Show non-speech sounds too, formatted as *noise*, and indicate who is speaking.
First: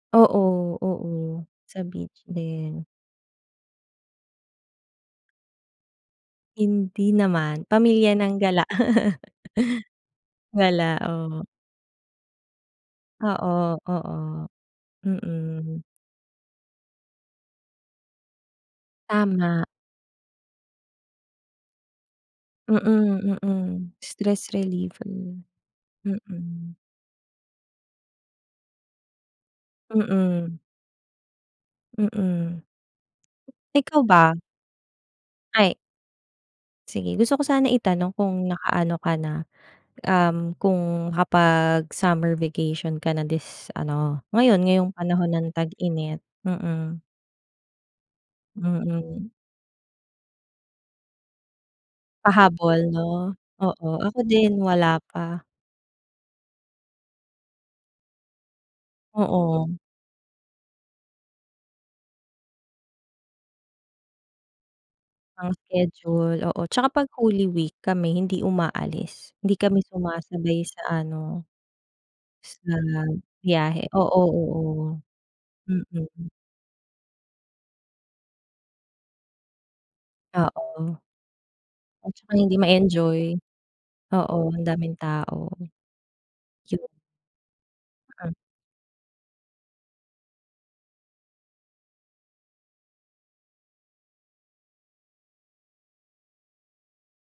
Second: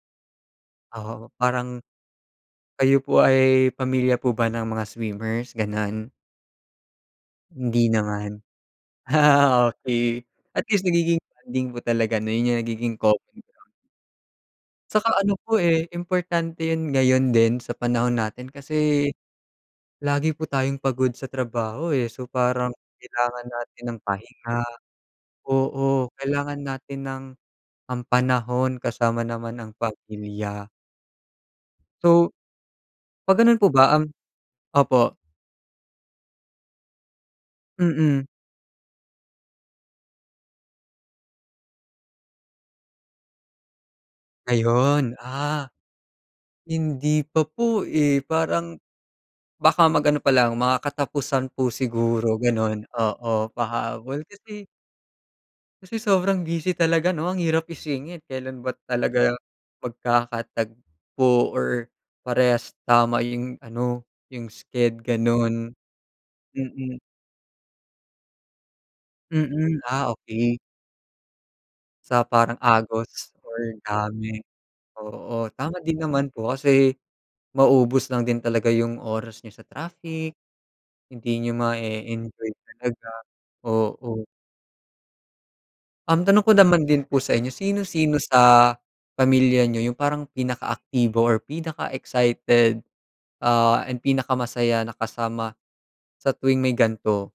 Speaker 1: Oo,
Speaker 2: Oo,
Speaker 1: oo sa
Speaker 2: parang
Speaker 1: beach din.
Speaker 2: kayo po ay pamilya po ba ng mga swimmers, gano'n?
Speaker 1: Hindi naman.
Speaker 2: Hindi
Speaker 1: Pamilya ng
Speaker 2: naman,
Speaker 1: gala. *laughs*
Speaker 2: *laughs* okey, at least,
Speaker 1: Gala,
Speaker 2: nagiging
Speaker 1: oo.
Speaker 2: bonding po talaga na yun yung nagiging grounds.
Speaker 1: Oo, oo.
Speaker 2: 'Tsaka ano po,
Speaker 1: Mm.
Speaker 2: eh, importante yun ngayon din sa panahon natin kasi
Speaker 1: Tama.
Speaker 2: lagi po tayong pagod sa trabaho, eh. So, parang
Speaker 1: Mm,
Speaker 2: kailangan natin
Speaker 1: mm.
Speaker 2: ng
Speaker 1: Stress
Speaker 2: pahinga
Speaker 1: reliever,
Speaker 2: oo, kailangan
Speaker 1: mm.
Speaker 2: natin ng ang panahon kasama naman ang
Speaker 1: Mm.
Speaker 2: pamilya. So,
Speaker 1: Mm.
Speaker 2: 'pag ganun po ba
Speaker 1: Ikaw
Speaker 2: ang
Speaker 1: ba?
Speaker 2: opo.
Speaker 1: Ay. Sige, gusto ko sana itanong
Speaker 2: Mm.
Speaker 1: kung nakaano ka na, um, kung nakapag-summer vacation ka na this ano, ngayon, ngayong
Speaker 2: Ayon,
Speaker 1: panahon ng
Speaker 2: ah,
Speaker 1: tag-init? Mm.
Speaker 2: hindi pa po, eh, parang,
Speaker 1: Mm.
Speaker 2: baka mag-ano palang mga katapusan po siguro ganun,
Speaker 1: Pahabol, ‘no?
Speaker 2: oo,
Speaker 1: Oo, ako
Speaker 2: pahabol
Speaker 1: din
Speaker 2: kasi.
Speaker 1: wala pa.
Speaker 2: Kasi sobrang busy talaga, 'no, ang hirap isingit, kelan ba talaga
Speaker 1: Oo.
Speaker 2: magkakatagpo, or parehas tama yung ano, yung sched
Speaker 1: Ang
Speaker 2: ganon.
Speaker 1: schedule, oo. Tsaka
Speaker 2: Mm.
Speaker 1: 'pag holy week kami hindi umaalis, hindi kami
Speaker 2: Mm, ah, okey.
Speaker 1: sumasabay sa ano
Speaker 2: Sa parang
Speaker 1: sa
Speaker 2: agos or
Speaker 1: biyahe, oo,
Speaker 2: dami,
Speaker 1: oo,
Speaker 2: oo. Tama din
Speaker 1: mm.
Speaker 2: naman po kasi maubos lang din talaga yung oras niyo sa traffic.
Speaker 1: Oo,
Speaker 2: Hindi niyo
Speaker 1: at saka
Speaker 2: mae-enjoy
Speaker 1: hindi
Speaker 2: talaga,
Speaker 1: ma-enjoy.
Speaker 2: oo.
Speaker 1: Oo, ang daming tao.
Speaker 2: Um, tanong ko
Speaker 1: Sigu
Speaker 2: naman din po sa inyo, sino-sino
Speaker 1: Ah.
Speaker 2: sa pamilya n'yo yung parang pinakaaktibo or pinaka-excited, ah, and pinakamasaya na kasama sa tuwing may gan'to?